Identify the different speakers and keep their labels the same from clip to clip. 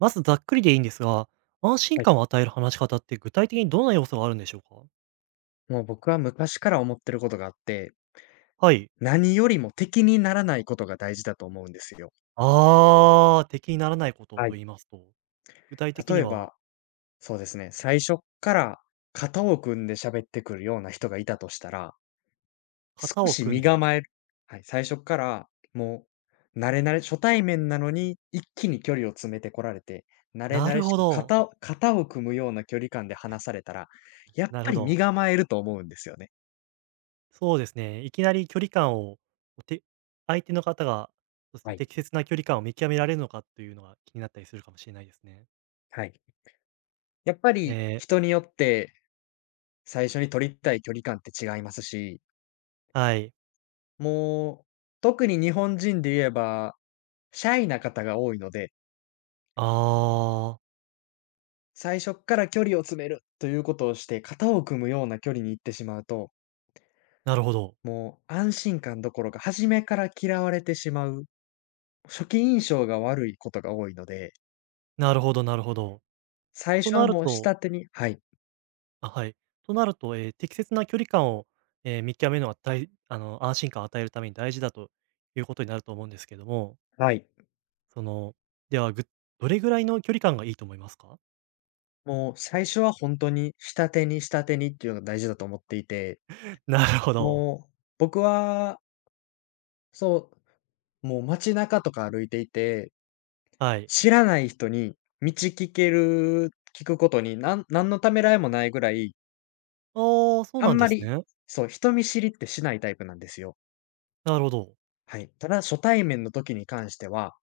Speaker 1: まずざっくりでいいんですが、安心
Speaker 2: はい。
Speaker 1: 感を与える話し方って具体的にどんな要素があるんでしょうか？
Speaker 2: もう僕は昔から思ってることがあって、
Speaker 1: はい。
Speaker 2: 何よりも敵にならないことが大事だと思うんですよ。
Speaker 1: ああ、敵にならないこと
Speaker 2: は
Speaker 1: と
Speaker 2: い。
Speaker 1: 言いますと、具体的に
Speaker 2: 例え
Speaker 1: は、
Speaker 2: ば、そうですね、最初っから肩を組んで喋ってくるような人がいたとしたら、
Speaker 1: 型
Speaker 2: 少
Speaker 1: を
Speaker 2: し
Speaker 1: 組ん
Speaker 2: 身
Speaker 1: で、
Speaker 2: 構える。はい、最初っからもう慣れ慣れ初対面なのに一気に距離を詰めてこられて、慣れ
Speaker 1: な
Speaker 2: 慣れ
Speaker 1: る
Speaker 2: し
Speaker 1: ほ
Speaker 2: く
Speaker 1: ど、
Speaker 2: 肩を組むような距離感で話されたら、やっ
Speaker 1: なる
Speaker 2: ぱ
Speaker 1: ほ
Speaker 2: り身
Speaker 1: ど。
Speaker 2: 構えると思うんですよね。
Speaker 1: そうですね、いきなり距離感を、て相手の方が、そうです
Speaker 2: は
Speaker 1: ね、
Speaker 2: い。
Speaker 1: 適切な距離感を見極められるのかというのが気になったりするかもしれないですね。
Speaker 2: はい。やっぱ
Speaker 1: え
Speaker 2: り
Speaker 1: え、
Speaker 2: 人によって最初に取りたい距離感って違いますし、
Speaker 1: はい。
Speaker 2: もう、特に日本人で言えば、シャイな方が多いので、
Speaker 1: ああ、
Speaker 2: 最初っから距離を詰めるということをして、型を組むような距離に行ってしまうと、
Speaker 1: なるほど。
Speaker 2: もう安心感どころか、初めから嫌われてしまう、初期印象が悪いことが多いので、
Speaker 1: なるほどなるほど。
Speaker 2: 最
Speaker 1: と
Speaker 2: 初は
Speaker 1: なる
Speaker 2: もう
Speaker 1: と、
Speaker 2: 下手に、はい。
Speaker 1: あ、はい。となると、適切な距離感を、ええ、見極めるのは、たいあの、安心感を与えるために大事だということになると思うんですけども、
Speaker 2: はい。
Speaker 1: その、では、どれぐらいの距離感がいいと思いますか？
Speaker 2: もう最初は本当に下手に下手にっていうのが大事だと思っていて、
Speaker 1: なるほど。
Speaker 2: もう、僕は、そう、もう街中とか歩いていて
Speaker 1: はい。
Speaker 2: 知らない人に道聞ける聞くことに、何のためらいもないぐらい、
Speaker 1: ああ、そう
Speaker 2: あん
Speaker 1: なんで
Speaker 2: ま
Speaker 1: す
Speaker 2: り、
Speaker 1: ね。
Speaker 2: そう、人見知りってしないタイプなんですよ。
Speaker 1: なるほど。
Speaker 2: はい。ただ、初対面の時に関しては、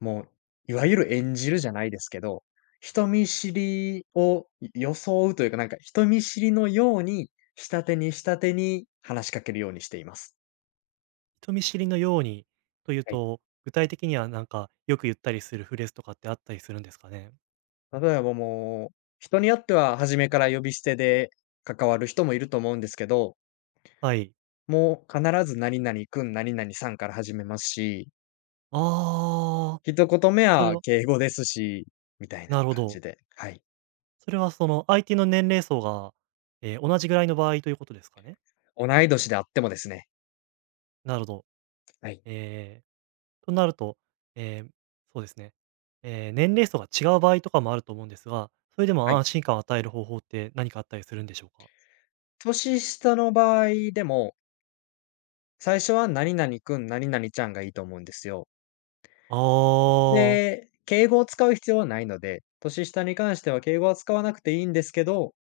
Speaker 2: もう、いわゆる演じるじゃないですけど、人見知りを装うというか、なんか人見知りのように、下手に下手に話しかけるようにしています。
Speaker 1: 人見知りのようにという
Speaker 2: はい。
Speaker 1: と、具体的にはなんか、よく言ったりするフレーズとかってあったりするんですかね？
Speaker 2: 例えばもう、人によっては初めから呼び捨てで関わる人もいると思うんですけど、
Speaker 1: はい。
Speaker 2: もう必ず何々くん何々さんから始めますし、
Speaker 1: ああ、
Speaker 2: 一言目
Speaker 1: それ
Speaker 2: は
Speaker 1: は、
Speaker 2: 敬語ですし、みたいな
Speaker 1: なるほ
Speaker 2: 感じ
Speaker 1: ど。
Speaker 2: で、はい。
Speaker 1: それはその、相手の年齢層が、同じぐらいの場合ということですかね？
Speaker 2: 同い年であってもですね、
Speaker 1: なるほど。
Speaker 2: はい。
Speaker 1: えーとなると、えーそうですね。えー年齢層が違う場合とかもあると思うんですが、それで
Speaker 2: は
Speaker 1: も
Speaker 2: い。
Speaker 1: 安心感を与える方法って何かあったりするんでしょうか？
Speaker 2: 年下の場合でも、最初は何々くん何々ちゃんがいいと思うんですよ。
Speaker 1: あー、
Speaker 2: で、敬語を使う必要はないので、年下に関しては敬語は使わなくていいんですけど、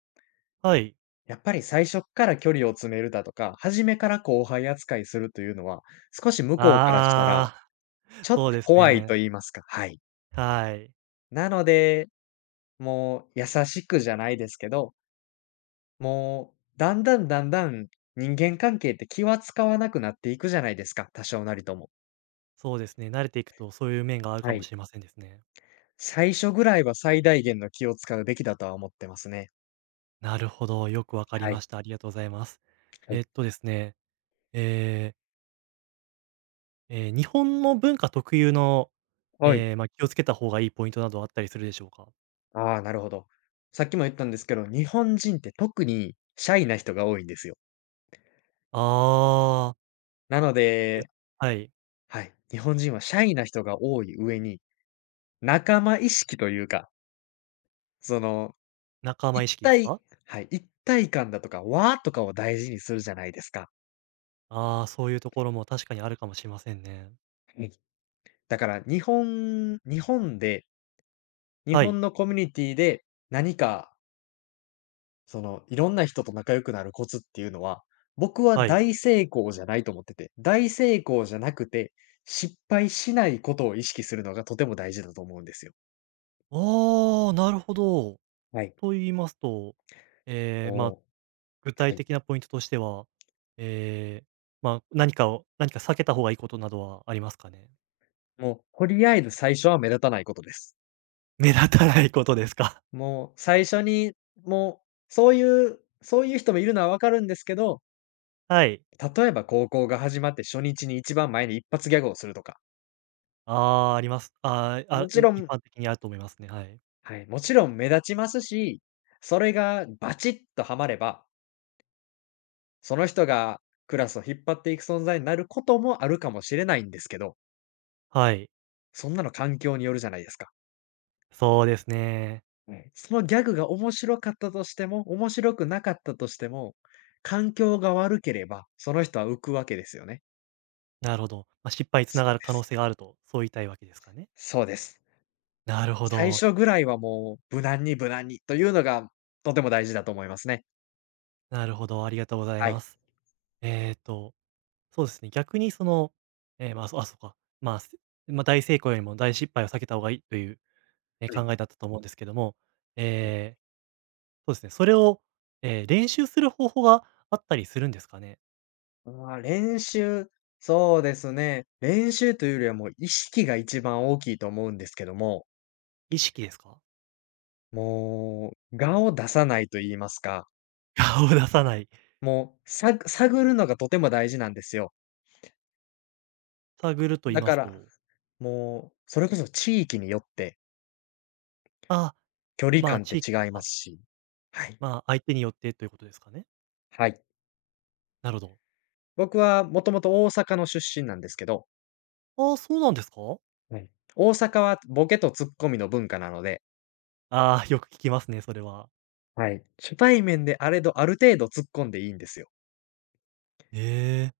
Speaker 1: はい。
Speaker 2: やっぱり最初っから距離を詰めるだとか、初めから後輩扱いするというのは、少し向こうからしたら、
Speaker 1: あー
Speaker 2: ち ょっ
Speaker 1: そう
Speaker 2: と
Speaker 1: です
Speaker 2: 怖い
Speaker 1: ね。
Speaker 2: と言いますか、はい。
Speaker 1: はい。
Speaker 2: なので、もう優しくじゃないですけど、もうだんだんだんだん人間関係って気は使わなくなっていくじゃないですか、多少なりとも。
Speaker 1: そうですね、慣れていくとそういう面がある
Speaker 2: は
Speaker 1: かも
Speaker 2: い。
Speaker 1: しれませんですね。
Speaker 2: 最初ぐらいは最大限の気を使うべきだとは思ってますね。
Speaker 1: なるほど、よくわかり
Speaker 2: は
Speaker 1: ま
Speaker 2: い。
Speaker 1: した。ありがとうございます。
Speaker 2: はい。
Speaker 1: えっとですね、えー日本の文化特有の、
Speaker 2: はい。
Speaker 1: ええ、まあ、気をつけた方がいいポイントなどあったりするでしょうか？
Speaker 2: ああ、なるほど。さっきも言ったんですけど、日本人って特にシャイな人が多いんですよ。
Speaker 1: ああ。
Speaker 2: なの
Speaker 1: え
Speaker 2: で、
Speaker 1: はい。
Speaker 2: はい、日本人はシャイな人が多い上に、仲間意識というか、その
Speaker 1: 仲間
Speaker 2: 一
Speaker 1: 意識です
Speaker 2: 体
Speaker 1: か？
Speaker 2: はい、一体感だとか和とかを大事にするじゃないですか。
Speaker 1: ああー、そういうところも確かにあるかもしれませんね。
Speaker 2: はい。だから日本で、日
Speaker 1: は
Speaker 2: 本
Speaker 1: い、
Speaker 2: のコミュニティで、何かそのいろんな人と仲良くなるコツっていうのは、僕は
Speaker 1: はい。
Speaker 2: 大成功じゃないと思ってて、大成功じゃなくて、失敗しないことを意識するのがとても大事だと思うんですよ。
Speaker 1: ああ、なるほど。
Speaker 2: はい。
Speaker 1: と言いますと、ええ、まあ、
Speaker 2: も
Speaker 1: 具
Speaker 2: う、は
Speaker 1: 体
Speaker 2: い。
Speaker 1: 的なポイントとしては、ええ、まあ、何か避けた方がいいことなどはありますかね？
Speaker 2: もうとりあえず最初は目立たないことです。
Speaker 1: 目立たないことですか？
Speaker 2: もう最初に、もう、そういう人もいるのはわかるんですけど、
Speaker 1: はい。
Speaker 2: 例えば高校が始まって初日に一番前に一発ギャグをするとか、
Speaker 1: ああ、あります。ああ、
Speaker 2: も
Speaker 1: あ、
Speaker 2: ちろ
Speaker 1: 一
Speaker 2: ん、
Speaker 1: 般的にあると思いますね、はい。
Speaker 2: はい、もちろん目立ちますし、それがバチッとハマれば、その人がクラスを引っ張っていく存在になることもあるかもしれないんですけど、
Speaker 1: はい、
Speaker 2: そんなの環境によるじゃないですか。
Speaker 1: そうですね。
Speaker 2: はい。そのギャグが面白かったとしても、面白くなかったとしても、環境が悪ければ、その人は浮くわけですよね。
Speaker 1: なるほど。まあ、失敗につ
Speaker 2: そ
Speaker 1: なが
Speaker 2: う
Speaker 1: る
Speaker 2: で
Speaker 1: 可能
Speaker 2: す。
Speaker 1: 性があると、そう言いたいわけですかね？
Speaker 2: そうです。
Speaker 1: なるほ
Speaker 2: 最
Speaker 1: ど。
Speaker 2: 初ぐらいはもう無難に無難にというのがとても大事だと思いますね。
Speaker 1: なるほど、ありがとうござい
Speaker 2: は
Speaker 1: ま
Speaker 2: い。
Speaker 1: す。えっと、そうですね、逆にその、えーまあ、そあ、そうか、まあ、すまあ、大成功よりも大失敗を避けた方がいいという、
Speaker 2: はい。
Speaker 1: 考えだったと思うんですけども、
Speaker 2: うん。
Speaker 1: えーそうですね、それを、練習する方法があったりするんですかね？
Speaker 2: あー練習、そうですね。練習というよりはもう意識が一番大きいと思うんですけども、
Speaker 1: 意識ですか？
Speaker 2: もう我を出さないと言いますか、
Speaker 1: 顔を出さない、
Speaker 2: もう探るのがとても大事なんですよ。
Speaker 1: 探ると言い
Speaker 2: だ
Speaker 1: ま
Speaker 2: か
Speaker 1: す
Speaker 2: ら、
Speaker 1: と、
Speaker 2: もうそれこそ地域によって
Speaker 1: あ
Speaker 2: 距離
Speaker 1: まあ、
Speaker 2: 感って
Speaker 1: 地域と
Speaker 2: 違います
Speaker 1: か、
Speaker 2: し。はい。
Speaker 1: まあ、相手によってということですかね？
Speaker 2: はい。
Speaker 1: なるほど。
Speaker 2: 僕はもともと大阪の出身なんですけど、
Speaker 1: ああ、そうなんですか？
Speaker 2: はい。大阪はボケとツッコミの文化なので、
Speaker 1: ああー、よく聞きますね、それは。
Speaker 2: はい。初対面であれどある程度突っ込んでいいんですよ。
Speaker 1: ええ、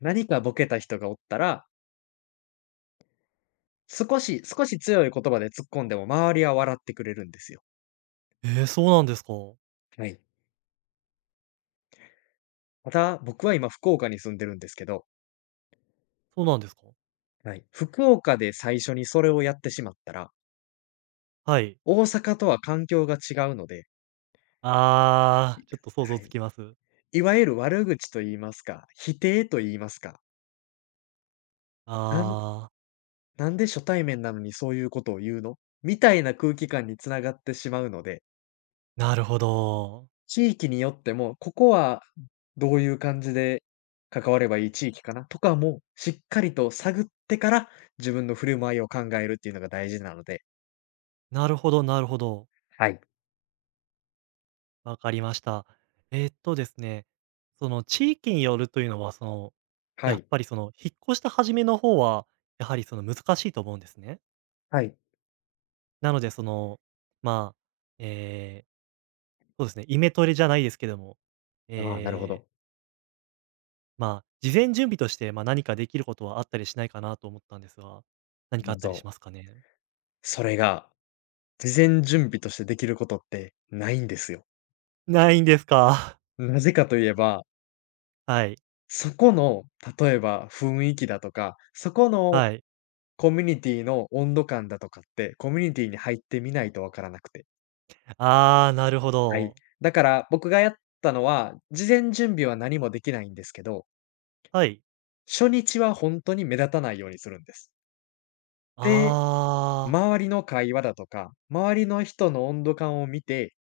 Speaker 2: 何かボケた人がおったら、少し少し強い言葉で突っ込んでも周りは笑ってくれるんですよ。
Speaker 1: ええ、そうなんですか。
Speaker 2: はい。また、僕は今福岡に住んでるんですけど、
Speaker 1: そうなんですか？
Speaker 2: はい、福岡で最初にそれをやってしまったら、
Speaker 1: はい。
Speaker 2: 大阪とは環境が違うので、
Speaker 1: あ
Speaker 2: い
Speaker 1: あ、ちょっと想像
Speaker 2: はい、
Speaker 1: つきます。
Speaker 2: いわゆる悪口と言いますか、否定と言いますか、なん
Speaker 1: ああ、
Speaker 2: なんで初対面なのにそういうことを言うのみたいな空気感につながってしまうので、
Speaker 1: なるほど。
Speaker 2: 地域によっても、ここはどういう感じで関わればいい地域かなとかも、しっかりと探ってから、自分の振る舞いを考えるっていうのが大事なので。
Speaker 1: なるほどなるほど。
Speaker 2: はい。
Speaker 1: わかりました。ですね、その地域によるというのは、その、
Speaker 2: は
Speaker 1: やっ
Speaker 2: い。
Speaker 1: ぱりその、引っ越した初めの方は、やはりその難しいと思うんですね。
Speaker 2: はい。
Speaker 1: なのでその、まあ、えーそうですね、イメトレじゃないですけども、
Speaker 2: ああ、なるほ
Speaker 1: えー
Speaker 2: ど。
Speaker 1: 事前準備として、ま、何かできることはあったりしないかなと思ったんですが、何かあ
Speaker 2: ま
Speaker 1: った
Speaker 2: そ
Speaker 1: りしま
Speaker 2: う。
Speaker 1: すかね？
Speaker 2: それが、事前準備としてできることってないんですよ。
Speaker 1: ないんですか？
Speaker 2: なぜかといえば、
Speaker 1: はい、
Speaker 2: そこの、例えば雰囲気だとか、そこの
Speaker 1: はい。
Speaker 2: コミュニティの温度感だとかって、コミュニティに入ってみないとわからなくて。
Speaker 1: ああ、なるほ
Speaker 2: はい。
Speaker 1: ど。
Speaker 2: だから僕がやったのは、事前準備は何もできないんですけど、
Speaker 1: はい。
Speaker 2: 初日は本当に目立たないようにするんです。で、
Speaker 1: ああ、
Speaker 2: 周りの会話だとか、周りの人の温度感を見て、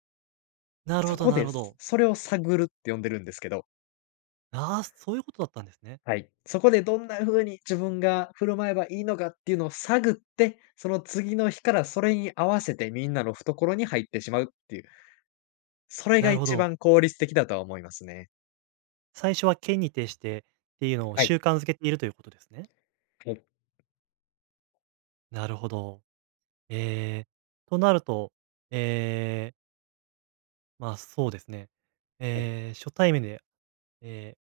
Speaker 1: なる
Speaker 2: そ
Speaker 1: ほど
Speaker 2: こ
Speaker 1: な
Speaker 2: で、
Speaker 1: るほど。
Speaker 2: それを探るって呼んでるんですけど、
Speaker 1: ああ、そういうことだったんですね。
Speaker 2: はい。そこでどんな風に自分が振る舞えばいいのかっていうのを探って、その次の日からそれに合わせてみんなの懐に入ってしまうっていう、それが
Speaker 1: なるほ
Speaker 2: 一
Speaker 1: ど。
Speaker 2: 番効率的だとは思いますね。
Speaker 1: 最初は県に徹してっていうのを
Speaker 2: はい。
Speaker 1: 習慣づけているということですね。
Speaker 2: はい。
Speaker 1: なるほど。えーとなると、えーまあ、そうですね。
Speaker 2: はい。
Speaker 1: えー初対面で、えー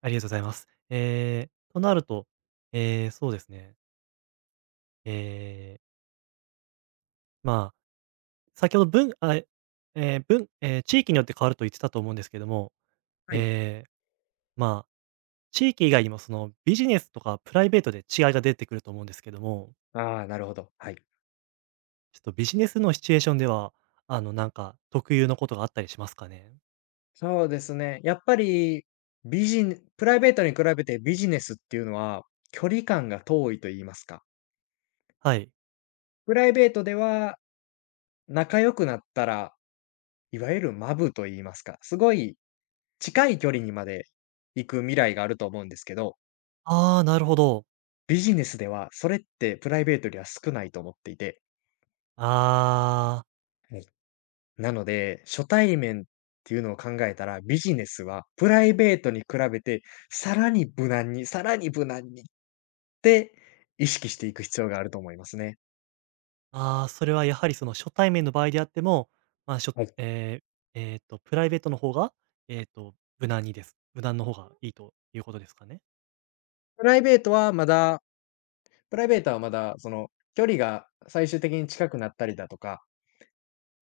Speaker 1: ありがとうございます。えーとなると、えーそうですね。えーまあ、先ほど文、ぶあ、えー文えー地域によって変わると言ってたと思うんですけども、
Speaker 2: はい。
Speaker 1: ええ、まあ、地域以外にもそのビジネスとかプライベートで違いが出てくると思うんですけども、
Speaker 2: ああ、なるほど。はい。
Speaker 1: ちょっとビジネスのシチュエーションでは、あの、なんか特有のことがあったりしますかね？
Speaker 2: そうですね。やっぱり、ネプライベートに比べてビジネスっていうのは、距離感が遠いと言いますか。
Speaker 1: はい。
Speaker 2: プライベートでは、仲良くなったら、いわゆるマブと言いますか、すごい近い距離にまで行く未来があると思うんですけど、
Speaker 1: ああ、なるほど。
Speaker 2: ビジネスではそれってプライベートよりは少ないと思っていて。
Speaker 1: ああ、
Speaker 2: はい。なので、初対面っていうのを考えたら、ビジネスはプライベートに比べて、さらに無難に、さらに無難にて、意識していく必要があると思いますね。
Speaker 1: ああ、それはやはりその初対面の場合であっても、まあ、しょ
Speaker 2: はい。
Speaker 1: えええ、ーと、プライベートの方が、えっと、無難にです無難の方がいいということですかね？
Speaker 2: プライベートはまだプライベートはまだその、距離が最終的に近くなったりだとか、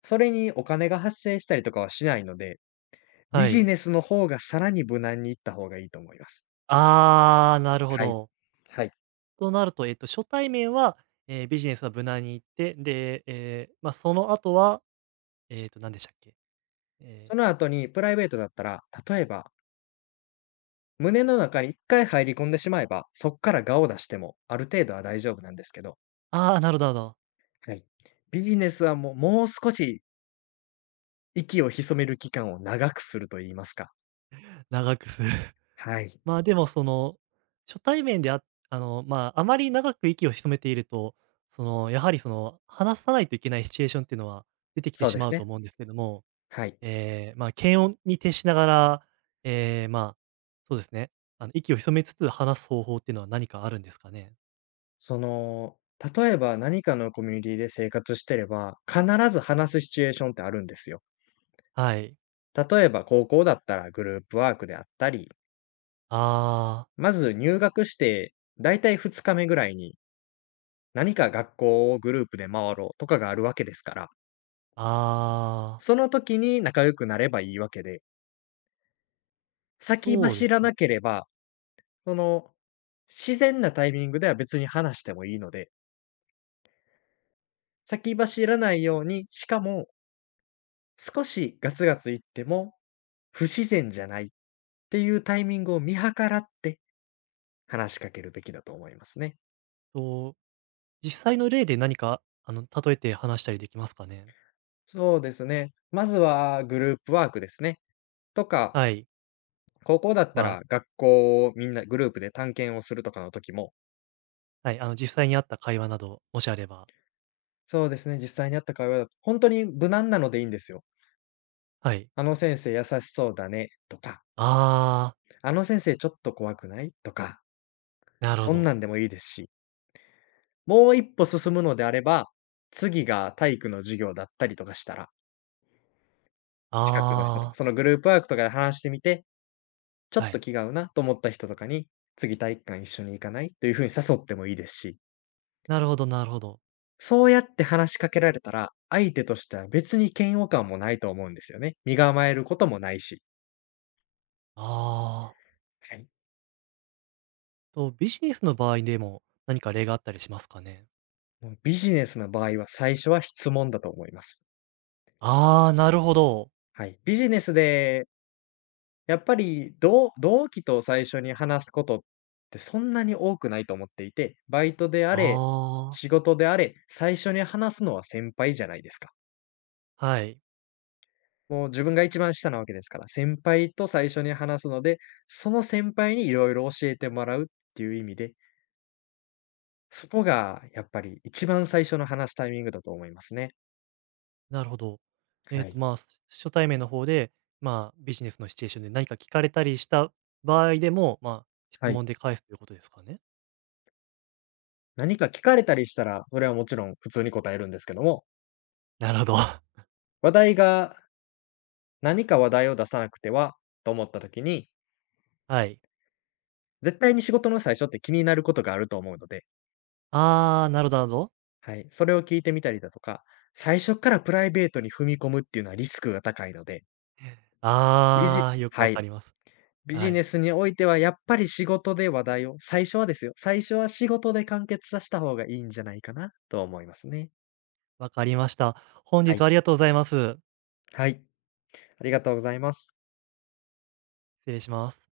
Speaker 2: それにお金が発生したりとかはしないので、ビ
Speaker 1: は
Speaker 2: ジ
Speaker 1: い。
Speaker 2: ネスの方がさらに無難に行った方がいいと思います。
Speaker 1: ああ、なるほ
Speaker 2: はい。
Speaker 1: ど。
Speaker 2: はい。
Speaker 1: となると、えっと、初対面は、えー、ビジネスは無難に行って、で、ええ、まあ、その後は、えっと、何でしたっけ？え
Speaker 2: そ
Speaker 1: ー、
Speaker 2: の後にプライベートだったら、例えば、胸の中に一回入り込んでしまえば、そっから顔を出しても、ある程度は大丈夫なんですけど、
Speaker 1: ああ、なるほどなるほど。
Speaker 2: はい。ビジネスはもう少し息を潜める期間を長くすると言いますか、
Speaker 1: 長くする。
Speaker 2: はい、
Speaker 1: まあ、でもその、初対面であの、まあ、あまり長く息を潜めていると、その、やはりその、話さないといけないシチュエーションっていうのは出てきて
Speaker 2: そう
Speaker 1: し
Speaker 2: で
Speaker 1: ま
Speaker 2: す
Speaker 1: うと
Speaker 2: ね。
Speaker 1: 思うんですけども、
Speaker 2: はい。
Speaker 1: まあ、検温に徹しながら、えーまあ、そうですね、あの、息を潜めつつ話す方法っていうのは何かあるんですかね？
Speaker 2: その、例えば何かのコミュニティで生活してれば、必ず話すシチュエーションってあるんですよ。
Speaker 1: はい。
Speaker 2: 例えば高校だったらグループワークであったり、
Speaker 1: ああ。
Speaker 2: まず入学してだいたい2日目ぐらいに、何か学校をグループで回ろうとかがあるわけですから、
Speaker 1: ああ、
Speaker 2: その時に仲良くなればいいわけで、先
Speaker 1: そうで
Speaker 2: 走
Speaker 1: す
Speaker 2: らな
Speaker 1: ね。
Speaker 2: ければ、その、自然なタイミングでは別に話してもいいので、先走らないように、しかも少しガツガツいっても、不自然じゃないっていうタイミングを見計らって話しかけるべきだと思いますね。
Speaker 1: と、実際の例で何か、あの、例えて話したりできますかね？
Speaker 2: そうですね。まずはグループワークですね。とか、
Speaker 1: はい。
Speaker 2: 高校だった
Speaker 1: まあ、
Speaker 2: ら学校をみんなグループで探検をするとかの時も、
Speaker 1: はい、あの、実際にあった会話など、もしあれば。
Speaker 2: そうですね、実際にあった会話だと、本当に無難なのでいいんですよ。
Speaker 1: はい。
Speaker 2: あの先生優しそうだねとか、
Speaker 1: ああ、
Speaker 2: あの先生ちょっと怖くないとか、
Speaker 1: なるほ
Speaker 2: そんな
Speaker 1: ど。
Speaker 2: んでもいいですし、もう一歩進むのであれば、次が体育の授業だったりとかしたら、近くの人とか、
Speaker 1: あ
Speaker 2: そのグループワークとかで話してみて、ちょ
Speaker 1: あ、
Speaker 2: っ
Speaker 1: は
Speaker 2: と
Speaker 1: い。
Speaker 2: 気が合うなと思った人とかに、次体育館一緒に行かないという風に誘ってもいいですし、
Speaker 1: なるほどなるほど。
Speaker 2: そうやって話しかけられたら、相手としては別に嫌悪感もないと思うんですよね。身構えることもないし。
Speaker 1: ああ。
Speaker 2: はい。
Speaker 1: と、ビジネスの場合でも、何か例があったりしますかね？
Speaker 2: もうビジネスの場合は最初は質問だと思います。
Speaker 1: ああ、なるほど。
Speaker 2: はい。ビジネスでやっぱり、同期と最初に話すことってそんなに多くないと思っていて、バイトであれ、
Speaker 1: ああ、
Speaker 2: 仕事であれ、最初に話すのは先輩じゃないですか。
Speaker 1: はい。
Speaker 2: もう自分が一番下なわけですから、先輩と最初に話すので、その先輩にいろいろ教えてもらうっていう意味で、そこがやっぱり一番最初の話すタイミングだと思いますね。
Speaker 1: なるほど。え
Speaker 2: は
Speaker 1: っ
Speaker 2: い。
Speaker 1: と、まあ、初対面の方で、まあ、ビジネスのシチュエーションで何か聞かれたりした場合でも、まあ、質
Speaker 2: はい。
Speaker 1: 問で返すということですかね？
Speaker 2: 何か聞かれたりしたら、それはもちろん普通に答えるんですけども、
Speaker 1: なるほど。
Speaker 2: 話題が何か話題を出さなくてはと思った時に
Speaker 1: はい。
Speaker 2: 絶対に仕事の最初って気になることがあると思うので、
Speaker 1: ああ、なるほどなるほど。
Speaker 2: はい、それを聞いてみたりだとか、最初からプライベートに踏み込むっていうのはリスクが高いので、ビジ
Speaker 1: ああ、よく
Speaker 2: は
Speaker 1: わ
Speaker 2: い、
Speaker 1: かります。
Speaker 2: ビジ
Speaker 1: は
Speaker 2: ネ
Speaker 1: い、
Speaker 2: スにおいてはやっぱり仕事で話題を、最初はですよ、最初は仕事で完結させた方がいいんじゃないかなと思いますね。
Speaker 1: わかりました。本
Speaker 2: は
Speaker 1: 日
Speaker 2: い。
Speaker 1: はありがとうございます。
Speaker 2: はい。ありがとうございます。
Speaker 1: 失礼します。